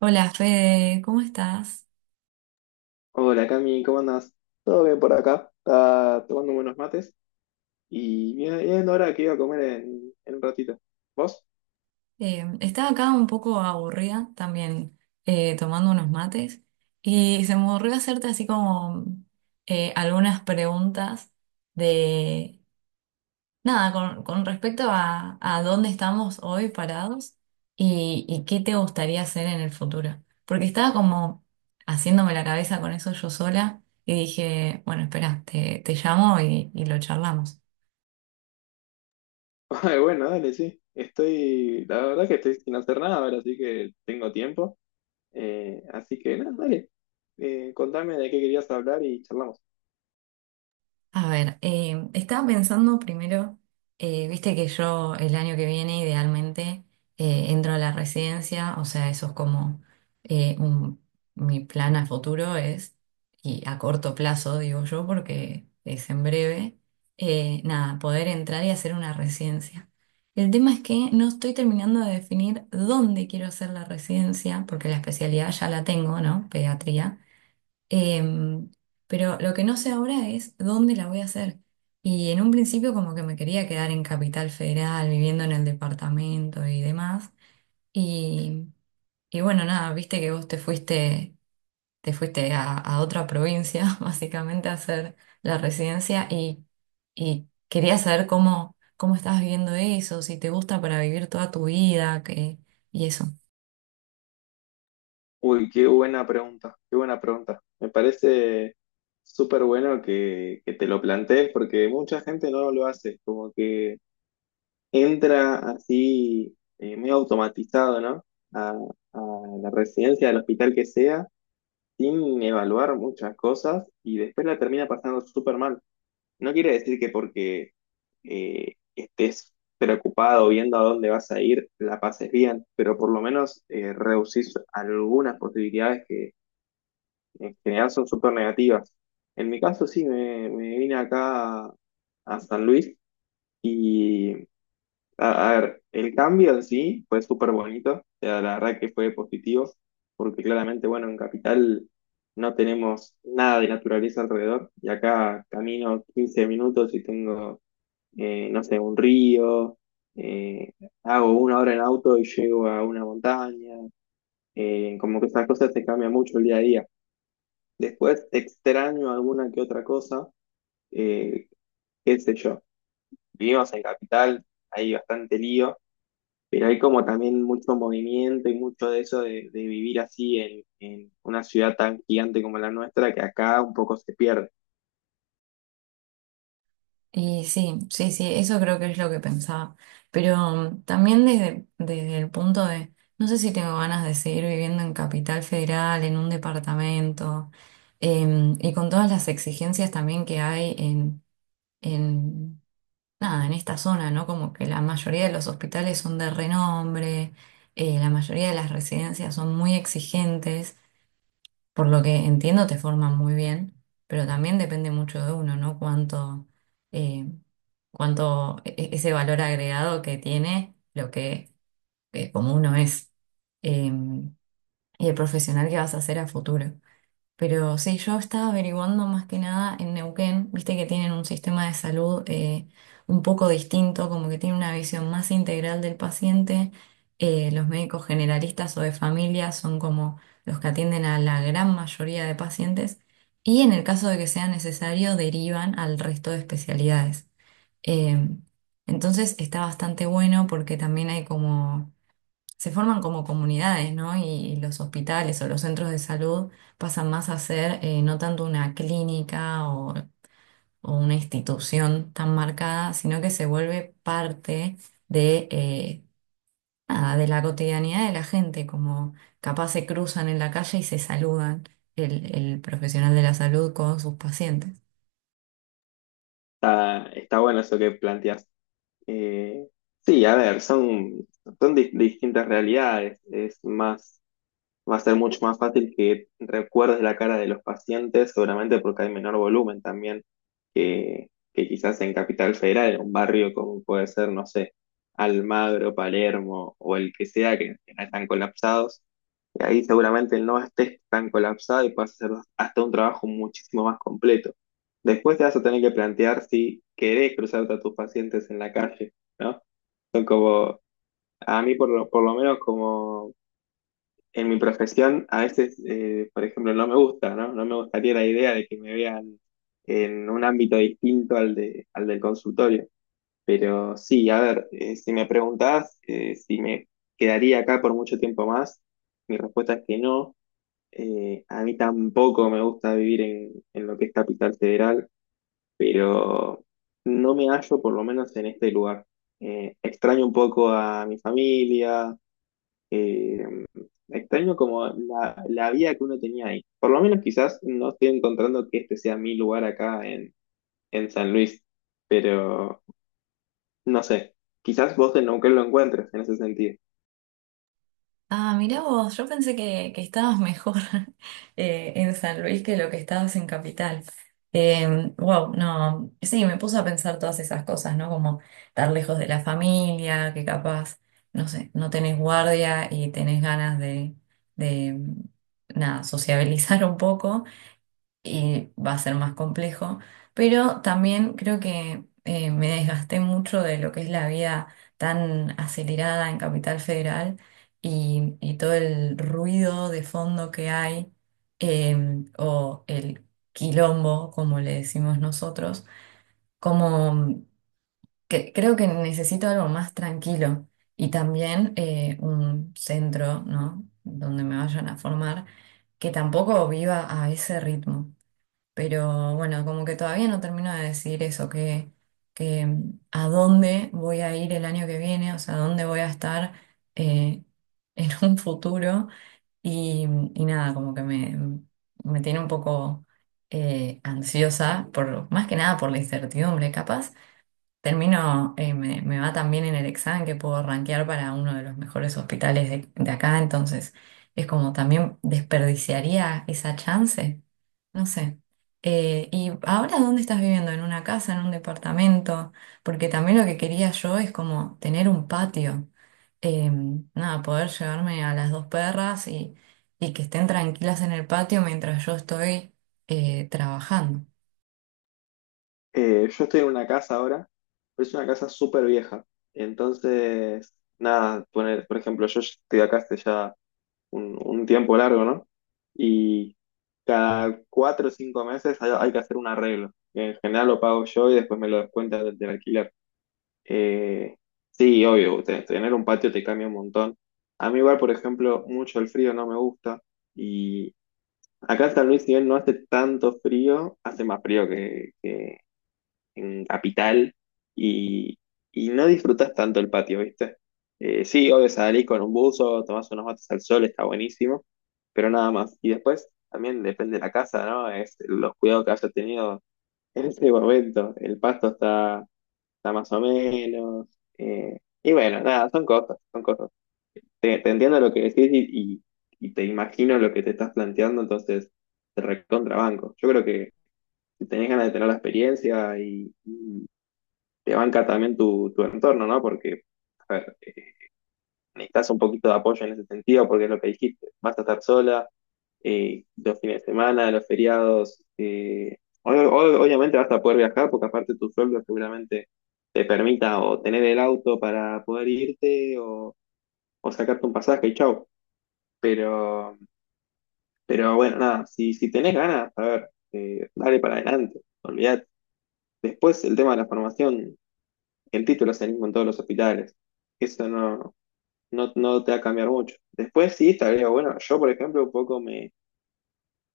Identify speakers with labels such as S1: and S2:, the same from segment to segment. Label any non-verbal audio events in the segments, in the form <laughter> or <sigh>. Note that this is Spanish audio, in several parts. S1: Hola Fede, ¿cómo estás?
S2: Hola Cami, ¿cómo andás? Todo bien por acá, está tomando buenos mates y bien ahora que iba a comer en un ratito. ¿Vos?
S1: Estaba acá un poco aburrida también, tomando unos mates, y se me ocurrió hacerte así como algunas preguntas de nada con respecto a dónde estamos hoy parados y qué te gustaría hacer en el futuro. Porque estaba como haciéndome la cabeza con eso yo sola y dije, bueno, espera, te llamo y lo charlamos.
S2: <laughs> Ay, bueno, dale, sí. La verdad que estoy sin hacer nada ahora, así que tengo tiempo. Así que nada, dale. Contame de qué querías hablar y charlamos.
S1: A ver, estaba pensando primero, viste que yo el año que viene idealmente entro a la residencia, o sea, eso es como eh, un- mi plan a futuro es, y a corto plazo digo yo, porque es en breve, nada, poder entrar y hacer una residencia. El tema es que no estoy terminando de definir dónde quiero hacer la residencia, porque la especialidad ya la tengo, ¿no? Pediatría. Em, pero lo que no sé ahora es dónde la voy a hacer. Y en un principio como que me quería quedar en Capital Federal, viviendo en el departamento y demás. Y, y bueno, nada, viste que vos te fuiste a otra provincia, <laughs> básicamente, a hacer la residencia y quería saber cómo, cómo estás viviendo eso, si te gusta para vivir toda tu vida, que, y eso.
S2: Uy, qué buena pregunta, qué buena pregunta. Me parece súper bueno que te lo plantees porque mucha gente no lo hace, como que entra así, medio automatizado, ¿no? A, a la residencia del hospital que sea, sin evaluar muchas cosas y después la termina pasando súper mal. No quiere decir que porque estés preocupado viendo a dónde vas a ir, la pases bien, pero por lo menos reducís algunas posibilidades que en general son súper negativas. En mi caso sí, me vine acá a San Luis. Y a ver, el cambio en sí fue súper bonito, o sea, la verdad que fue positivo, porque claramente, bueno, en Capital no tenemos nada de naturaleza alrededor, y acá camino 15 minutos y tengo, no sé, un río, eh, hago una hora en auto y llego a una montaña. Como que esas cosas te cambian mucho el día a día. Después extraño alguna que otra cosa, eh, qué sé yo, vivimos en Capital, hay bastante lío. Pero hay como también mucho movimiento y mucho de eso de vivir así en una ciudad tan gigante como la nuestra, que acá un poco se pierde.
S1: Y sí, sí, sí, eso creo que es lo que pensaba. Pero también desde, desde el punto de, no sé si tengo ganas de seguir viviendo en Capital Federal, en un departamento, y con todas las exigencias también que hay en nada, en esta zona, ¿no? Como que la mayoría de los hospitales son de renombre, la mayoría de las residencias son muy exigentes. Por lo que entiendo, te forman muy bien, pero también depende mucho de uno, ¿no? Cuánto, eh, cuánto ese valor agregado que tiene lo que, como uno es, eh, y el profesional que vas a ser a futuro. Pero sí, yo estaba averiguando más que nada en Neuquén, viste que tienen un sistema de salud un poco distinto, como que tiene una visión más integral del paciente. Los médicos generalistas o de familia son como los que atienden a la gran mayoría de pacientes y en el caso de que sea necesario derivan al resto de especialidades. Eh, entonces está bastante bueno porque también hay como se forman como comunidades, ¿no? Y los hospitales o los centros de salud pasan más a ser, no tanto una clínica o una institución tan marcada, sino que se vuelve parte de nada, de la cotidianidad de la gente, como capaz se cruzan en la calle y se saludan el profesional de la salud con sus pacientes.
S2: Está bueno eso que planteas. Eh, sí, a ver, son distintas realidades. Es más. Va a ser mucho más fácil que recuerdes la cara de los pacientes, seguramente porque hay menor volumen también que quizás en Capital Federal, en un barrio como puede ser, no sé, Almagro, Palermo o el que sea, que no están colapsados. Y ahí seguramente no estés tan colapsado y puedas hacer hasta un trabajo muchísimo más completo. Después te vas a tener que plantear si querés cruzarte a tus pacientes en la calle, ¿no? Son como, a mí por lo menos como en mi profesión a veces, por ejemplo, no me gusta, ¿no? No me gustaría la idea de que me vean en un ámbito distinto al del consultorio. Pero sí, a ver, si me preguntás si me quedaría acá por mucho tiempo más, mi respuesta es que no. A mí tampoco me gusta vivir en lo que es Capital Federal, pero no me hallo por lo menos en este lugar. Extraño un poco a mi familia, eh, extraño como la vida que uno tenía ahí. Por lo menos quizás no estoy encontrando que este sea mi lugar acá en San Luis, pero no sé, quizás vos en Neuquén lo encuentres en ese sentido.
S1: Ah, mirá vos, yo pensé que estabas mejor, <laughs> en San Luis que lo que estabas en Capital. Eh, wow, no, sí, me puso a pensar todas esas cosas, ¿no? Como estar lejos de la familia, que capaz, no sé, no tenés guardia y tenés ganas de, nada, sociabilizar un poco y va a ser más complejo, pero también creo que, me desgasté mucho de lo que es la vida tan acelerada en Capital Federal y todo el ruido de fondo que hay, eh, o el quilombo, como le decimos nosotros, como que creo que necesito algo más tranquilo y también, un centro, ¿no? Donde me vayan a formar, que tampoco viva a ese ritmo. Pero bueno, como que todavía no termino de decidir eso, que a dónde voy a ir el año que viene, o sea, dónde voy a estar, eh, en <laughs> un futuro. Y, y nada, como que me tiene un poco, ansiosa, por, más que nada por la incertidumbre. Capaz termino, me va también en el examen que puedo rankear para uno de los mejores hospitales de acá, entonces es como también desperdiciaría esa chance. No sé. ¿Y ahora dónde estás viviendo? ¿En una casa, en un departamento? Porque también lo que quería yo es como tener un patio. Eh, Nada, poder llevarme a las dos perras y que estén tranquilas en el patio mientras yo estoy, trabajando.
S2: Yo estoy en una casa ahora, pero es una casa súper vieja. Entonces, nada, poner, por ejemplo, yo estoy acá hace ya un tiempo largo, ¿no? Y cada 4 o 5 meses hay que hacer un arreglo que en general lo pago yo y después me lo descuentan del alquiler. Eh, sí, obvio, tener un patio te cambia un montón. A mí igual, por ejemplo, mucho el frío no me gusta y acá en San Luis, si bien no hace tanto frío, hace más frío que en Capital y, y no disfrutas tanto el patio, ¿viste? Sí, obvio, salís con un buzo, tomás unos mates al sol, está buenísimo, pero nada más. Y después también depende de la casa, ¿no? Es los cuidados que haya tenido en ese momento. El pasto está más o menos. eh, y bueno, nada, son cosas, son cosas. Te entiendo lo que decís y te imagino lo que te estás planteando, entonces te recontrabanco. Yo creo que si tenés ganas de tener la experiencia y te banca también tu entorno, ¿no? Porque, a ver, necesitas un poquito de apoyo en ese sentido, porque es lo que dijiste, vas a estar sola, los fines de semana, los feriados. Obviamente vas a poder viajar porque aparte tu sueldo seguramente te permita o tener el auto para poder irte o sacarte un pasaje y chau. Pero, pero bueno, nada, si tenés ganas, a ver, dale para adelante, olvidate. Después el tema de la formación, el título es el mismo en todos los hospitales. Eso no te va a cambiar mucho. Después sí, estaría bueno. Yo, por ejemplo, un poco me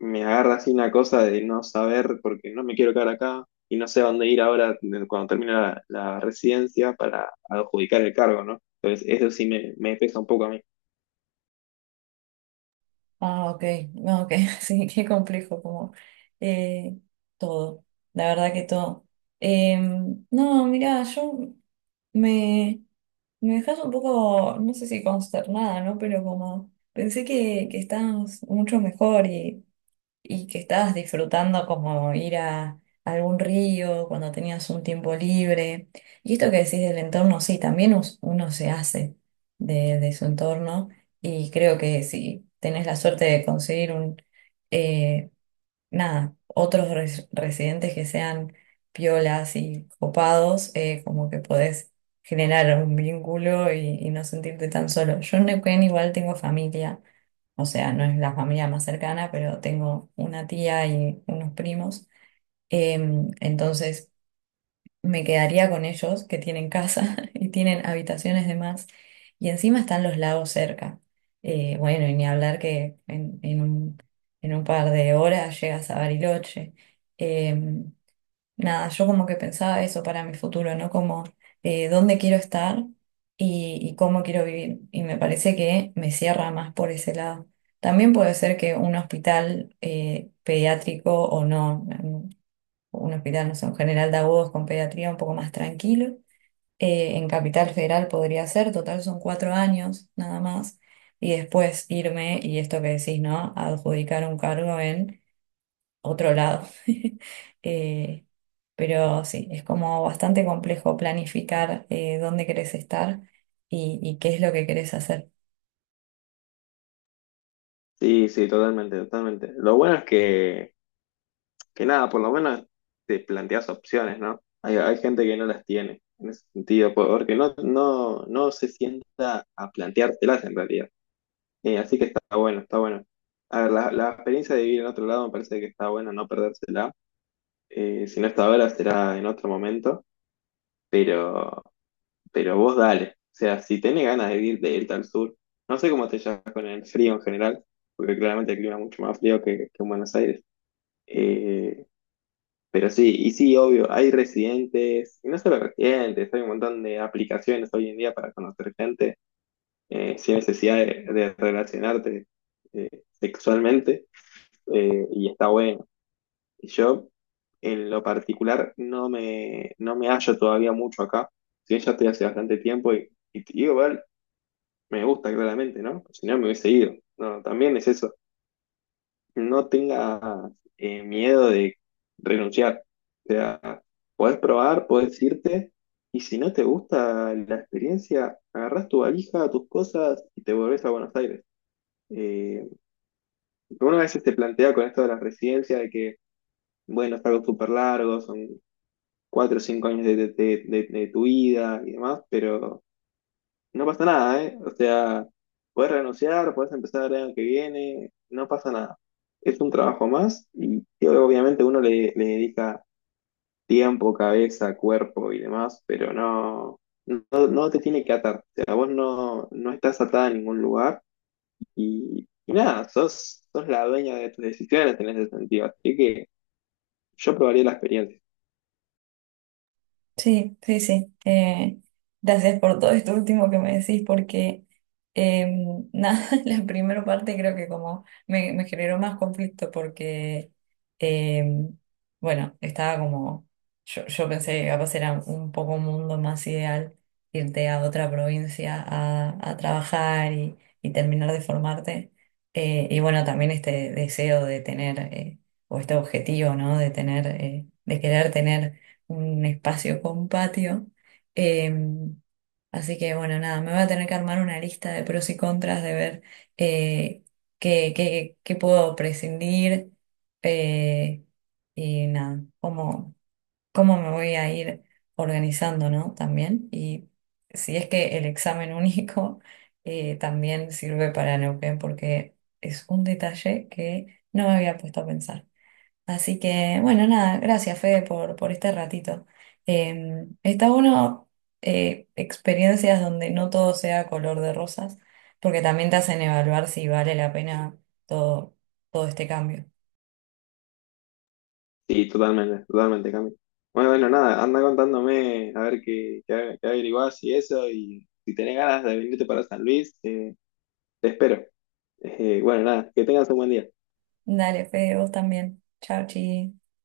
S2: me agarra así una cosa de no saber porque no me quiero quedar acá y no sé a dónde ir ahora cuando termine la residencia para adjudicar el cargo, ¿no? Entonces eso sí me pesa un poco a mí.
S1: Ah, ok, no, ok, <laughs> sí, qué complejo, como eh, todo, la verdad que todo. No, mira, yo me... Me dejas un poco, no sé si consternada, ¿no? Pero como pensé que estabas mucho mejor y que estabas disfrutando como ir a algún río cuando tenías un tiempo libre. Y esto que decís del entorno, sí, también uno se hace de su entorno y creo que si tenés la suerte de conseguir un, eh, nada, otros residentes que sean piolas y copados, como que podés generar un vínculo y no sentirte tan solo. Yo en Neuquén igual tengo familia, o sea, no es la familia más cercana, pero tengo una tía y unos primos. Entonces me quedaría con ellos, que tienen casa <laughs> y tienen habitaciones de más, y encima están los lagos cerca. Bueno, y ni hablar que en un par de horas llegas a Bariloche. Eh, Nada, yo como que pensaba eso para mi futuro, ¿no? Como, dónde quiero estar y cómo quiero vivir. Y me parece que me cierra más por ese lado. También puede ser que un hospital, pediátrico o no, un hospital, no sé, un general de agudos con pediatría un poco más tranquilo. En Capital Federal podría ser, total son cuatro años nada más. Y después irme, y esto que decís, ¿no? Adjudicar un cargo en otro lado. <laughs> Eh, pero sí, es como bastante complejo planificar, dónde querés estar y qué es lo que querés hacer.
S2: Sí, sí, totalmente, totalmente. Lo bueno es que nada, por lo menos te planteas opciones, ¿no? Hay gente que no las tiene en ese sentido, porque no se sienta a planteárselas en realidad. Así que está bueno, está bueno. A ver, la experiencia de vivir en otro lado me parece que está bueno no perdérsela. Si no está ahora, será en otro momento, pero, pero vos dale. O sea, si tenés ganas de irte al sur, no sé cómo te llevas con el frío en general, porque claramente el clima es mucho más frío que en Buenos Aires. Eh, pero sí, y sí, obvio, hay residentes, y no solo residentes, hay un montón de aplicaciones hoy en día para conocer gente sin necesidad de relacionarte sexualmente, y está bueno. Yo, en lo particular, no me hallo todavía mucho acá. Si bien ya estoy hace bastante tiempo y te digo, igual me gusta claramente, ¿no? Si no, me hubiese ido. No, también es eso. No tengas miedo de renunciar. O sea, podés probar, podés irte. Y si no te gusta la experiencia, agarrás tu valija, tus cosas y te volvés a Buenos Aires. Eh, Uno a veces te plantea con esto de las residencias de que, bueno, es algo súper largo, son 4 o 5 años de tu vida y demás, pero no pasa nada, ¿eh? O sea, puedes renunciar, puedes empezar el año que viene, no pasa nada. Es un trabajo más y obviamente uno le dedica tiempo, cabeza, cuerpo y demás, pero no, no te tiene que atar. O sea, vos no estás atada a ningún lugar y nada, sos la dueña de tus decisiones en ese sentido. Así que yo probaría la experiencia.
S1: Sí, sí, sí. Gracias por todo esto último que me decís, porque nada, <laughs> la primera parte creo que como me generó más conflicto porque, em, bueno, estaba como, yo pensé que capaz era un poco un mundo más ideal irte a otra provincia a trabajar y terminar de formarte. Y bueno, también este deseo de tener, o este objetivo, ¿no? De tener, de querer tener un espacio con patio. Em, Así que bueno, nada, me voy a tener que armar una lista de pros y contras de ver, eh, qué, qué puedo prescindir, eh, y nada, cómo, cómo me voy a ir organizando, ¿no? También. Y si es que el examen <laughs> único, también sirve para Neuquén porque es un detalle que no me había puesto a pensar. Así que, bueno, nada, gracias Fede por este ratito. Está bueno, experiencias donde no todo sea color de rosas, porque también te hacen evaluar si vale la pena todo, todo este cambio.
S2: Sí, totalmente, totalmente, Cami. Bueno, bueno, nada, anda contándome a ver qué averiguás y eso, y si tenés ganas de venirte para San Luis, te espero. Bueno, nada, que tengas un buen día.
S1: Dale, Fede, vos también. Chao, chi.